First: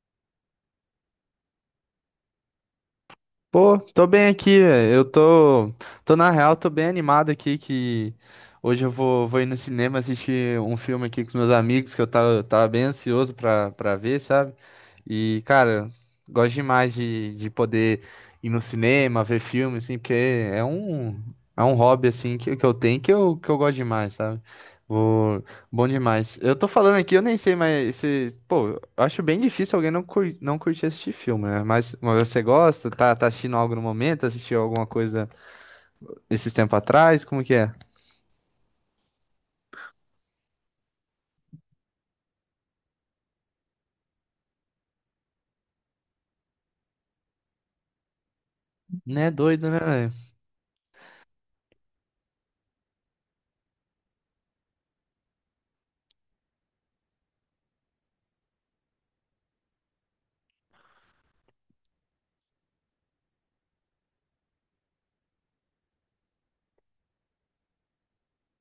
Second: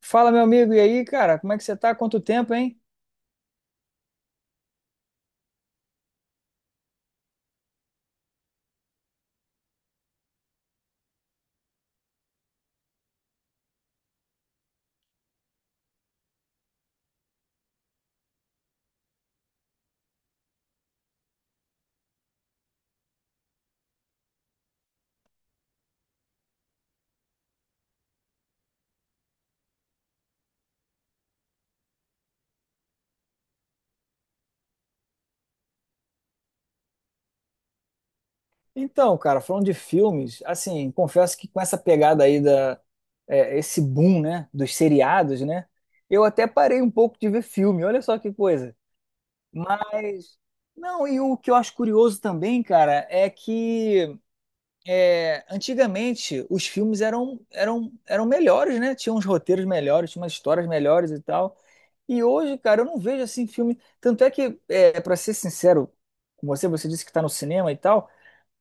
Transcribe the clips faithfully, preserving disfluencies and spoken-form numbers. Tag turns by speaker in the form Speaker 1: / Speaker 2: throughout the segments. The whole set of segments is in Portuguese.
Speaker 1: Fala, meu amigo, e aí, cara, como é que você tá? Quanto tempo, hein?
Speaker 2: Pô, tô bem aqui, velho. eu tô, tô na real, tô bem animado aqui que hoje eu vou, vou ir no cinema assistir um filme aqui com os meus amigos que eu tava, tava bem ansioso pra, pra ver, sabe? E, cara, gosto demais de, de poder ir no cinema, ver filme, assim, porque é um, é um hobby, assim, que, que eu tenho que eu, que eu gosto demais, sabe? Vou, bom demais. Eu tô falando aqui, eu nem sei, mas se, pô, eu acho bem difícil alguém não, cur... não curtir assistir filme, né? Mas mas você gosta? Tá, tá assistindo algo no momento? Assistiu alguma coisa esses tempos atrás? Como que é?
Speaker 1: Então, cara, falando de filmes, assim, confesso que com essa pegada aí da é, esse boom, né, dos seriados, né, eu até parei um pouco de ver filme. Olha só que coisa.
Speaker 2: Né, doido, né, velho?
Speaker 1: Mas não, e o que eu acho curioso também, cara, é que é, antigamente os filmes eram eram eram melhores, né? Tinham uns roteiros melhores, tinham umas histórias melhores e tal. E hoje, cara, eu não vejo assim filme. Tanto é que, é, para ser sincero com você, você disse que tá no cinema e tal.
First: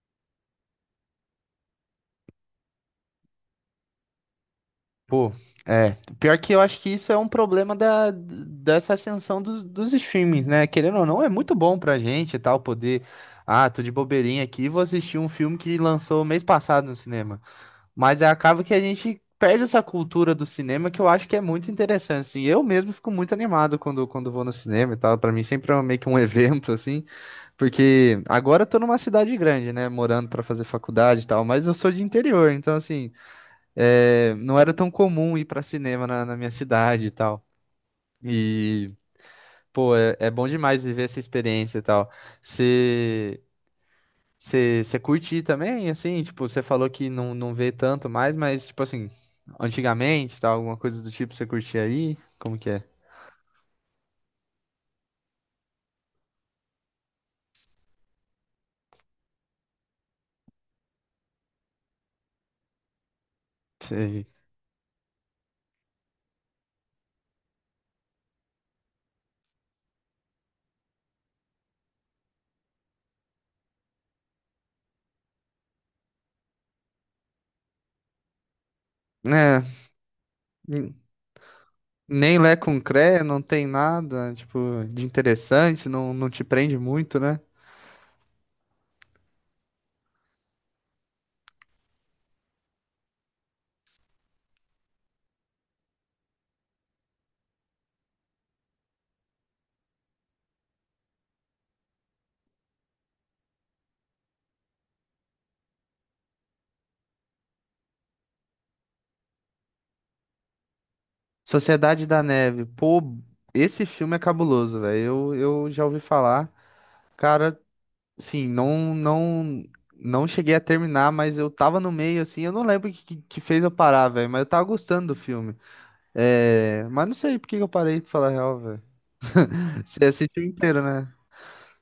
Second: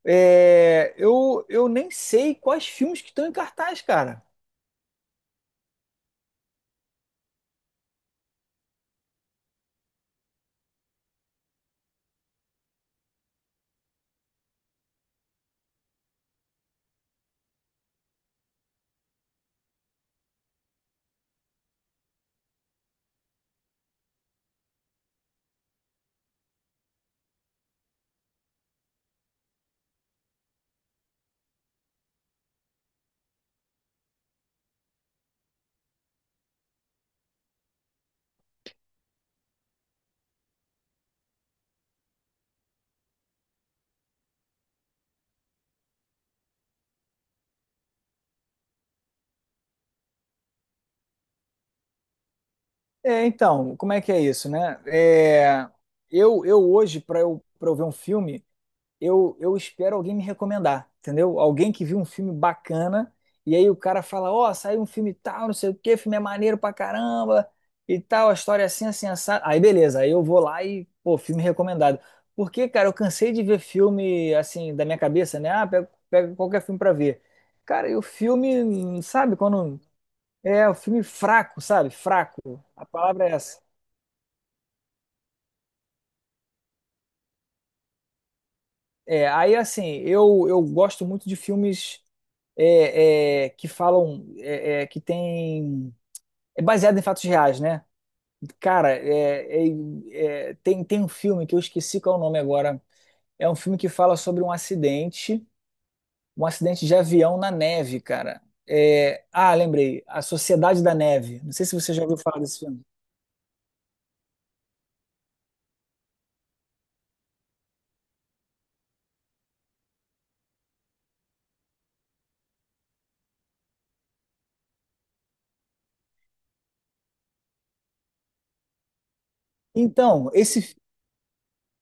Speaker 1: é, eu, eu nem sei quais filmes que estão em cartaz, cara.
Speaker 2: Pô, é. Pior que eu acho que isso é um problema da, dessa ascensão dos, dos streamings, né? Querendo ou não, é muito bom pra gente e tal, poder. Ah, tô de bobeirinha aqui, vou assistir um filme que lançou mês passado no cinema. Mas é acaba que a gente perde essa cultura do cinema que eu acho que é muito interessante, assim. Eu mesmo fico muito animado quando, quando vou no cinema e tal. Pra mim sempre é um, meio que um evento, assim. Porque agora eu tô numa cidade grande, né? Morando pra fazer faculdade e tal. Mas eu sou de interior, então, assim, é, não era tão comum ir pra cinema na, na minha cidade e tal. E, pô, é, é bom demais viver essa experiência e tal. Você. Você você curte também, assim? Tipo, você falou que não, não vê tanto mais, mas, tipo assim, antigamente, tal, alguma coisa do tipo, você curtia aí? Como que é?
Speaker 1: É, então, como é que é isso, né? É, eu, eu hoje, para eu, para eu ver um filme. eu, eu espero alguém me recomendar, entendeu? Alguém que viu um filme bacana e aí o cara
Speaker 2: Sei.
Speaker 1: fala, ó, saiu um filme tal, não sei o quê, o filme é maneiro pra caramba e tal, a história é assim, assim, assado. Aí beleza, aí eu vou lá e, pô, filme recomendado. Porque, cara, eu cansei de ver filme, assim, da minha cabeça, né? Ah, pega pega qualquer filme pra ver. Cara, e o filme, sabe,
Speaker 2: É,
Speaker 1: quando... É, o
Speaker 2: n-
Speaker 1: filme fraco, sabe?
Speaker 2: nem Lé
Speaker 1: Fraco.
Speaker 2: com
Speaker 1: A
Speaker 2: Cré,
Speaker 1: palavra é
Speaker 2: não
Speaker 1: essa.
Speaker 2: tem nada, tipo, de interessante, não, não te prende muito, né?
Speaker 1: É, aí, assim, eu, eu gosto muito de filmes é, é, que falam é, é, que tem é baseado em fatos reais, né? Cara, é, é, é, tem tem um filme que eu esqueci qual é o nome agora. É um filme que fala sobre um acidente, um acidente de avião na neve, cara. É, ah, lembrei, A Sociedade da Neve. Não sei se você já
Speaker 2: Sociedade
Speaker 1: ouviu
Speaker 2: da
Speaker 1: falar desse
Speaker 2: Neve,
Speaker 1: filme.
Speaker 2: pô, esse filme é cabuloso, velho. Eu, eu já ouvi falar. Cara, sim, não, não, não cheguei a terminar, mas eu tava no meio, assim, eu não lembro o que, que que fez eu parar, velho, mas eu tava gostando do filme. É, mas não sei por que que eu parei de falar a real, velho. Você
Speaker 1: Então,
Speaker 2: assistiu
Speaker 1: esse
Speaker 2: inteiro, né?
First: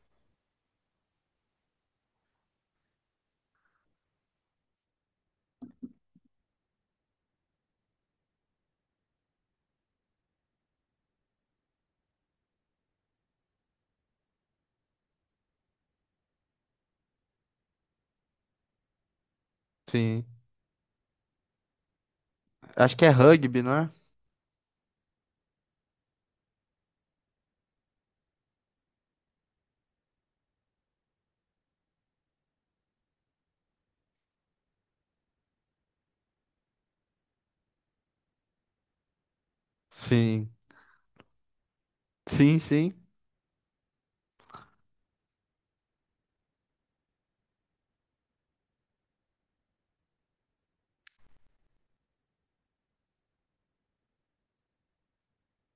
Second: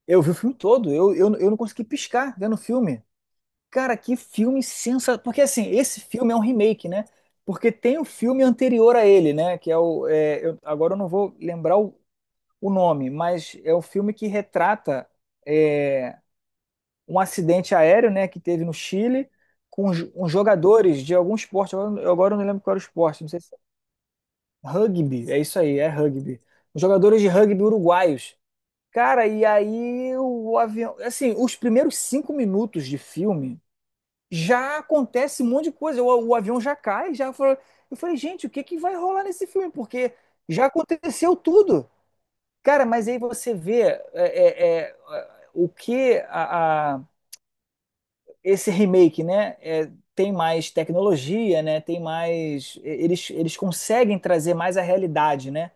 Speaker 1: eu vi o filme todo, eu, eu, eu não consegui piscar vendo o filme. Cara, que filme sensacional. Porque assim, esse filme é um remake, né? Porque tem o filme anterior a ele, né? Que é o. é, eu- agora eu não vou lembrar o, o nome, mas é o filme que retrata é, um acidente aéreo, né? Que teve no Chile com os,
Speaker 2: Sim.
Speaker 1: uns jogadores de algum esporte. Agora, eu- agora eu não lembro qual era o
Speaker 2: Acho que é
Speaker 1: esporte, não sei se.
Speaker 2: rugby, não é?
Speaker 1: É Rugby, é isso aí, é rugby. Os jogadores de rugby uruguaios. Cara, e aí o avião. Assim, os primeiros cinco minutos de filme já acontece um monte de coisa. O, o avião já cai, já falou. Eu falei, gente, o que que vai rolar nesse filme? Porque
Speaker 2: Sim.
Speaker 1: já aconteceu tudo.
Speaker 2: Sim,
Speaker 1: Cara,
Speaker 2: sim.
Speaker 1: mas aí você vê é, é, é, o que a, a- esse remake, né? é, tem mais tecnologia, né? Tem mais. Eles, eles conseguem trazer mais a realidade, né?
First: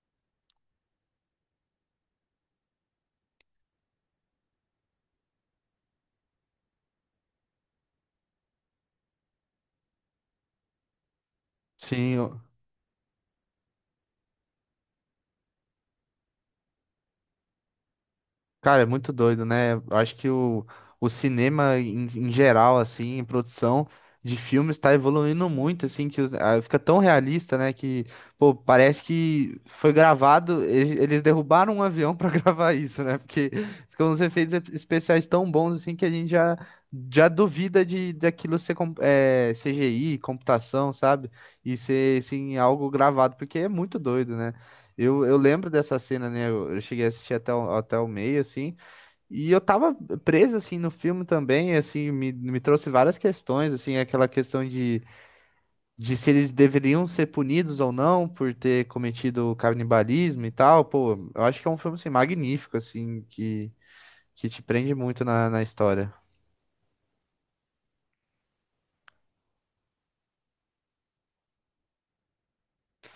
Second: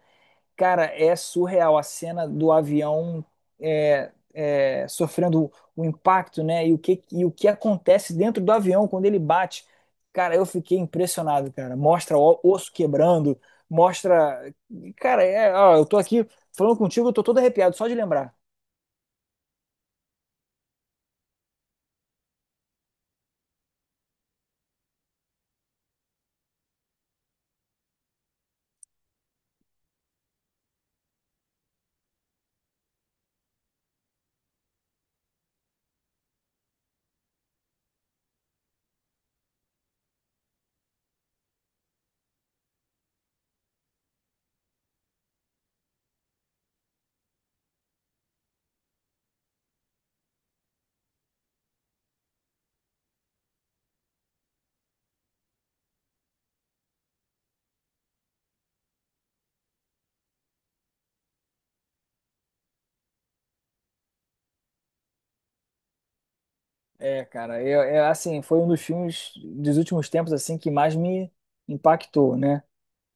Speaker 1: Cara, é surreal a cena do avião é, é, sofrendo o impacto, né? E o que, e o que acontece dentro do avião quando ele bate. Cara, eu fiquei impressionado, cara. Mostra o
Speaker 2: Sim.
Speaker 1: osso quebrando, mostra. Cara, é, ó, eu tô aqui falando contigo, eu tô todo arrepiado só de lembrar.
Speaker 2: Cara, é muito doido, né? Eu acho que o, o cinema em, em geral, assim, em produção de filmes está evoluindo muito, assim, que os- ah, fica tão realista, né? Que, pô, parece que foi gravado, e- eles derrubaram um avião para gravar isso, né? Porque ficam uns efeitos e- especiais tão bons, assim, que a gente já, já duvida de daquilo ser com- é, C G I, computação, sabe? E ser, assim, algo gravado, porque é muito doido, né? Eu, eu lembro dessa cena, né? Eu, eu cheguei a assistir até o, até o meio, assim, e eu tava preso, assim, no filme também, assim, me, me trouxe várias questões, assim, aquela questão de, de se eles deveriam ser punidos ou não por ter cometido canibalismo e tal. Pô, eu acho que é um filme, assim, magnífico, assim, que, que te prende muito na, na história.
Speaker 1: É, cara, eu, é, assim, foi um dos filmes dos últimos tempos assim que mais me impactou, né?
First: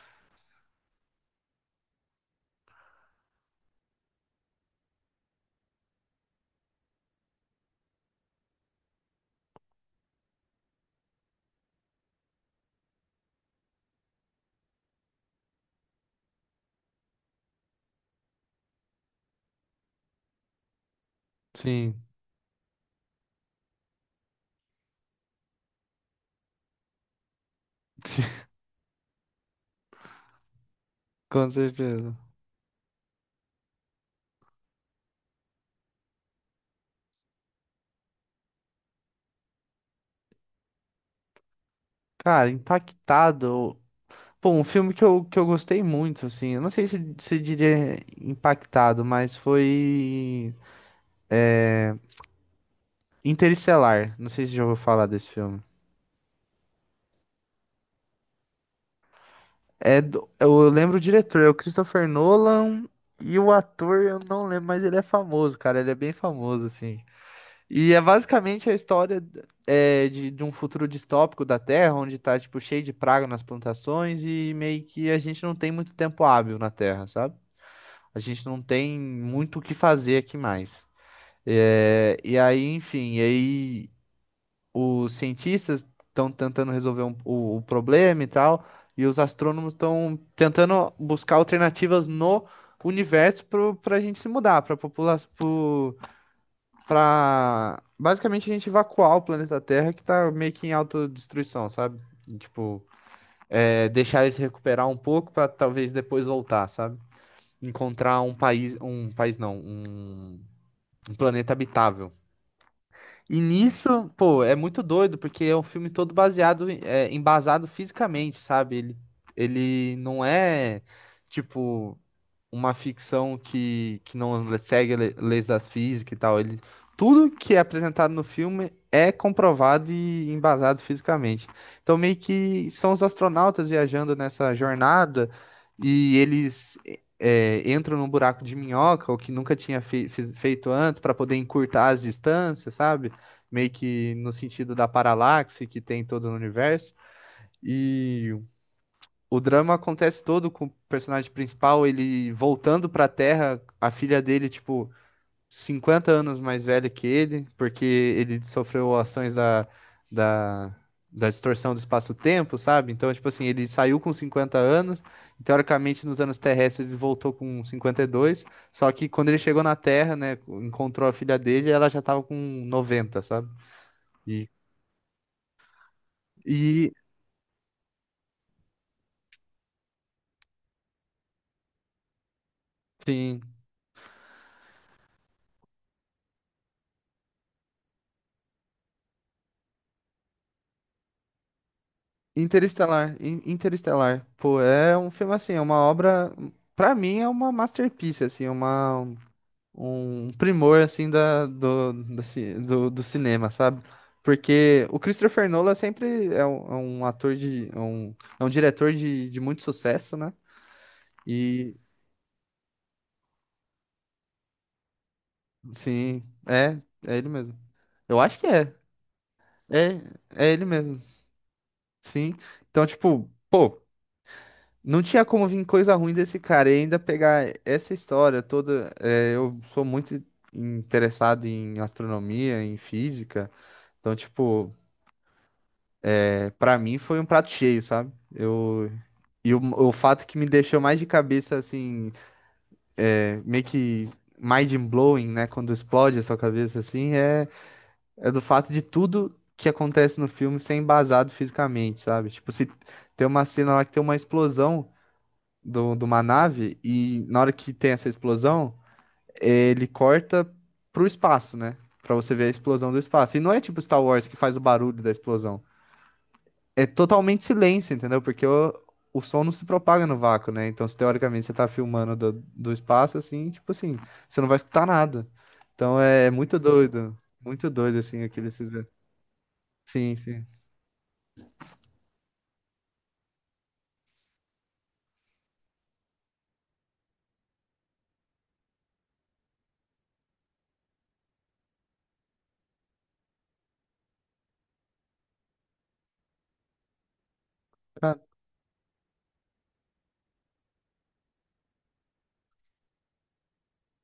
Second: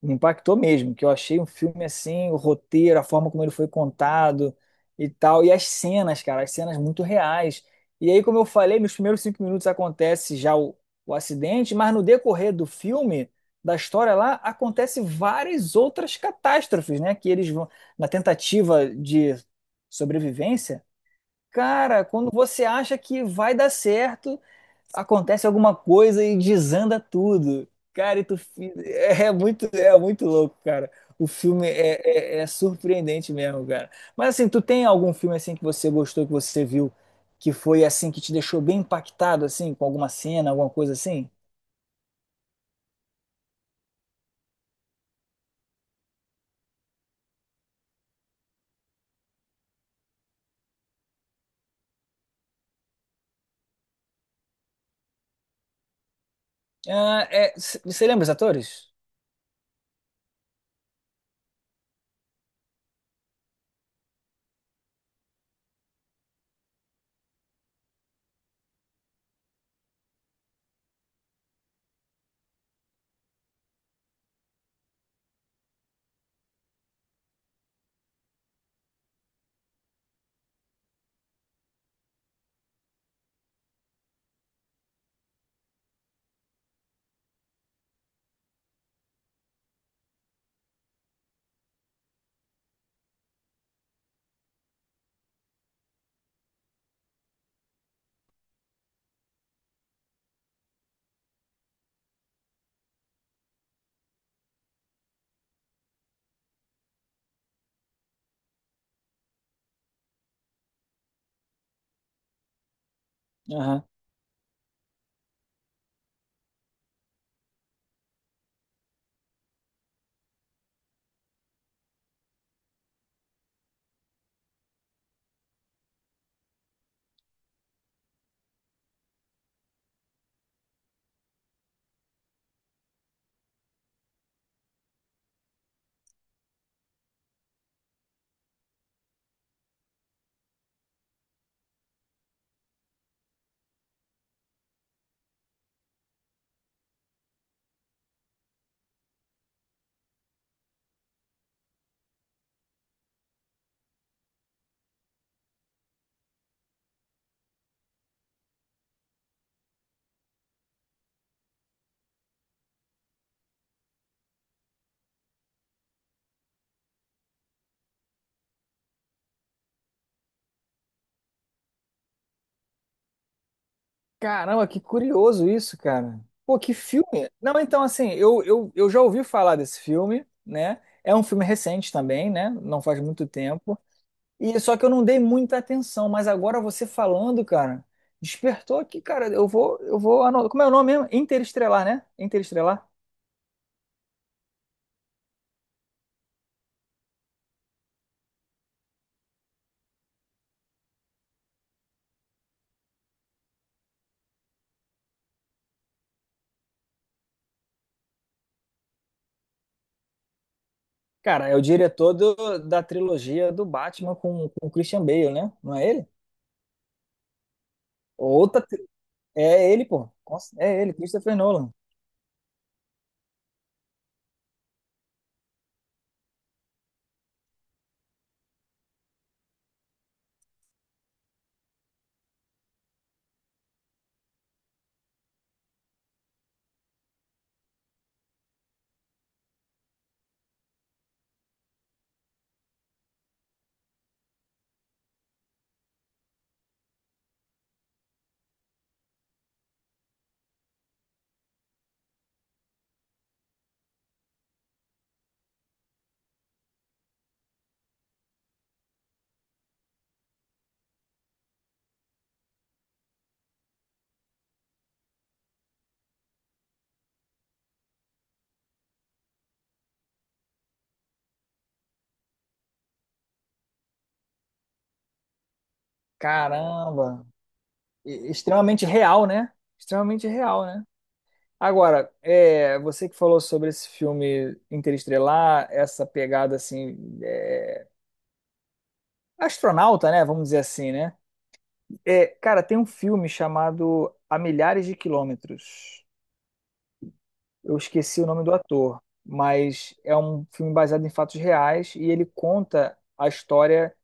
Speaker 1: Me impactou mesmo, que eu achei um filme assim, o roteiro, a forma como ele foi contado e tal, e as cenas, cara, as cenas muito reais. E aí, como eu falei, nos primeiros cinco minutos acontece já o, o acidente, mas no decorrer do filme, da história lá, acontece várias outras catástrofes, né? Que eles vão, na tentativa de sobrevivência,
Speaker 2: Sim,
Speaker 1: cara, quando você acha que vai dar certo, acontece alguma coisa e desanda tudo. Cara,
Speaker 2: sim,
Speaker 1: e tu fi- é é muito, é muito louco, cara. O
Speaker 2: com
Speaker 1: filme
Speaker 2: certeza.
Speaker 1: é, é- é surpreendente mesmo, cara. Mas assim, tu tem algum filme assim que você gostou, que você viu, que foi assim, que te deixou bem impactado, assim, com alguma cena, alguma coisa assim?
Speaker 2: Cara, impactado. Pô, um filme que eu, que eu gostei muito, assim, eu não sei se, se diria impactado, mas foi Interestelar. Não sei se já ouviu falar desse filme.
Speaker 1: Ah, é, c- você lembra os atores?
Speaker 2: É do- eu lembro o diretor, é o Christopher Nolan, e o ator eu não lembro, mas ele é famoso, cara, ele é bem famoso, assim. E é basicamente a história é, de, de um futuro distópico da Terra, onde tá, tipo, cheio de praga nas plantações e meio que a gente não tem muito tempo hábil na Terra, sabe? A gente não tem muito o que fazer aqui mais. É, e aí, enfim, e aí os cientistas estão tentando resolver um- o, o problema e tal, e os astrônomos estão tentando buscar alternativas no universo para a gente se mudar, para população, para basicamente a gente evacuar o planeta Terra que tá meio que em autodestruição, sabe? E, tipo, é, deixar eles recuperar um pouco para talvez depois voltar, sabe? Encontrar um país, um país não, um um planeta habitável. E nisso, pô, é muito doido, porque é um filme todo baseado, em- é, embasado fisicamente, sabe? Ele, ele não é, tipo uma ficção que, que não segue le- leis da física e tal. Ele, tudo que é apresentado no filme é comprovado e embasado fisicamente. Então, meio que são os astronautas viajando nessa jornada e eles é, entram num buraco de minhoca, o que nunca tinha fe- fiz- feito antes, para poder encurtar as distâncias, sabe? Meio que no sentido da paralaxe que tem todo no universo. E o drama acontece todo com o personagem principal, ele voltando pra Terra, a filha dele, tipo, cinquenta anos mais velha que ele, porque ele sofreu ações da, da, da distorção do espaço-tempo, sabe? Então, tipo assim, ele saiu com cinquenta anos, e, teoricamente nos anos terrestres ele voltou com cinquenta e dois, só que quando ele chegou na Terra, né, encontrou a filha dele, ela já tava com noventa, sabe? E,
Speaker 1: Caramba, que curioso isso, cara. Pô, que
Speaker 2: e
Speaker 1: filme. Não, então, assim, eu, eu, eu já ouvi falar desse filme, né? É um filme recente também, né? Não faz muito
Speaker 2: sim,
Speaker 1: tempo. E só que eu não dei muita atenção, mas agora você falando, cara, despertou aqui, cara. Eu vou, eu vou. ano- Como é o nome mesmo? Interestelar, né? Interestelar.
Speaker 2: Interestelar, In- Interestelar, pô, é um filme assim, é uma obra, pra mim é uma masterpiece, assim, uma um primor assim da do, da ci- do, do cinema, sabe? Porque o Christopher Nolan sempre é um, é um ator de é um, é um diretor de, de muito sucesso, né?
Speaker 1: Cara, é o
Speaker 2: E
Speaker 1: diretor do- da trilogia do Batman com, com o Christian Bale, né? Não é ele?
Speaker 2: sim, é, é ele mesmo. Eu acho que
Speaker 1: Outra.
Speaker 2: é,
Speaker 1: tri- É ele,
Speaker 2: é,
Speaker 1: pô.
Speaker 2: é
Speaker 1: Nossa,
Speaker 2: ele
Speaker 1: é ele,
Speaker 2: mesmo.
Speaker 1: Christopher Nolan.
Speaker 2: Sim. Então, tipo, pô. Não tinha como vir coisa ruim desse cara. E ainda pegar essa história toda. É, eu sou muito interessado em astronomia, em física. Então, tipo, é, para mim foi um prato cheio, sabe? Eu, e o, o fato que me deixou mais de cabeça, assim, é, meio que mind-blowing, né? Quando explode a sua cabeça, assim, é, é do fato de tudo que acontece no filme ser embasado fisicamente, sabe? Tipo, se tem uma cena lá que tem uma explosão. do, de uma nave e na hora que tem essa explosão, ele corta pro espaço, né? Pra você ver a explosão do espaço. E não é tipo Star Wars que faz o barulho da explosão. É totalmente silêncio, entendeu? Porque o, o som não se propaga no vácuo, né? Então, se teoricamente você tá filmando do, do espaço, assim, tipo assim, você não vai escutar nada. Então é muito doido.
Speaker 1: Caramba.
Speaker 2: Muito doido, assim,
Speaker 1: e-
Speaker 2: aquele.
Speaker 1: extremamente real, né?
Speaker 2: Sim,
Speaker 1: Extremamente
Speaker 2: sim.
Speaker 1: real, né? Agora, é, você que falou sobre esse filme Interestelar, essa pegada assim, é, astronauta, né? Vamos dizer assim, né? É, cara, tem um filme chamado A Milhares de Quilômetros. Eu
Speaker 2: Cara,
Speaker 1: esqueci o nome do ator, mas é um filme baseado em fatos reais e ele conta a história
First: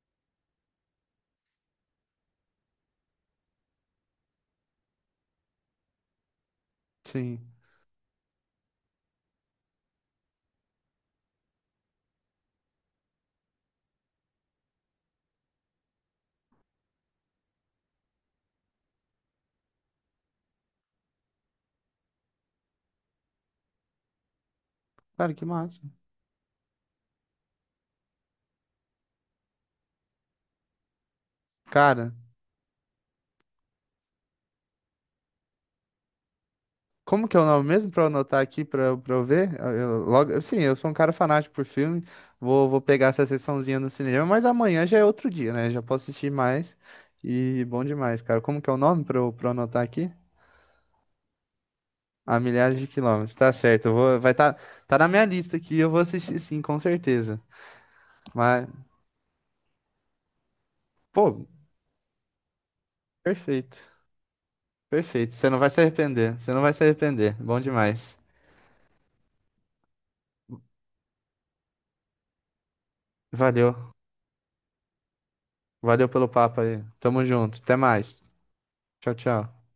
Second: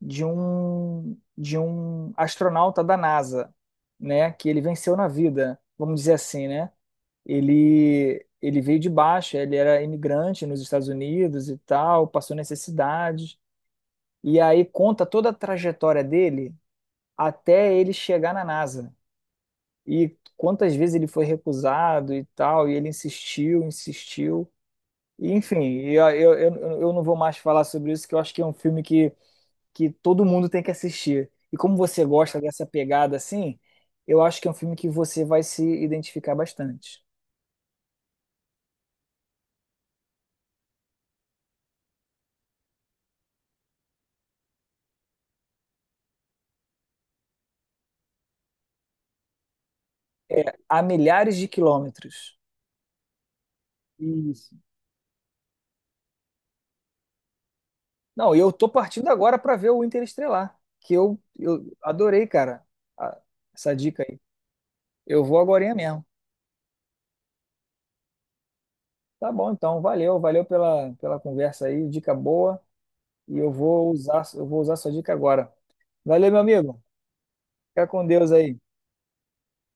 Speaker 1: de um de um astronauta da NASA, né? Que ele venceu na vida, vamos dizer assim, né?
Speaker 2: sim.
Speaker 1: ele ele veio de baixo, ele era imigrante nos Estados Unidos e tal, passou necessidades. E aí conta toda a trajetória dele até ele chegar na NASA. E quantas vezes ele foi recusado e tal, e ele insistiu, insistiu. E,
Speaker 2: Cara, que
Speaker 1: enfim,
Speaker 2: massa.
Speaker 1: eu, eu, eu eu não vou mais falar sobre isso, que eu acho que é um filme que, que todo mundo tem que assistir. E como você
Speaker 2: Cara,
Speaker 1: gosta dessa pegada assim, eu acho que é um filme que você vai se identificar bastante.
Speaker 2: como que é o nome mesmo para eu anotar aqui para para eu ver? Eu, eu logo, sim, eu sou um cara fanático por filme. Vou, vou pegar essa sessãozinha no cinema, mas amanhã já é outro dia, né? Já posso assistir mais. E bom demais, cara. Como que é o nome para eu, pra eu anotar aqui?
Speaker 1: É, a milhares de quilômetros.
Speaker 2: A milhares de quilômetros. Tá certo. Eu vou, vai tá,
Speaker 1: Isso.
Speaker 2: tá na minha lista aqui. Eu vou assistir sim, com certeza.
Speaker 1: Não, e eu
Speaker 2: Mas,
Speaker 1: tô partindo agora para ver o Interestelar, que eu,
Speaker 2: pô,
Speaker 1: eu adorei, cara, a- essa
Speaker 2: perfeito.
Speaker 1: dica aí. Eu
Speaker 2: Perfeito.
Speaker 1: vou
Speaker 2: Você não vai
Speaker 1: agorinha
Speaker 2: se
Speaker 1: mesmo.
Speaker 2: arrepender. Você não vai se arrepender. Bom demais.
Speaker 1: Tá bom, então, valeu, valeu pela, pela conversa aí, dica boa, e eu vou
Speaker 2: Valeu.
Speaker 1: usar, eu vou usar sua dica agora.
Speaker 2: Valeu pelo
Speaker 1: Valeu, meu
Speaker 2: papo
Speaker 1: amigo.
Speaker 2: aí. Tamo junto. Até
Speaker 1: Fica com
Speaker 2: mais.
Speaker 1: Deus aí.
Speaker 2: Tchau, tchau.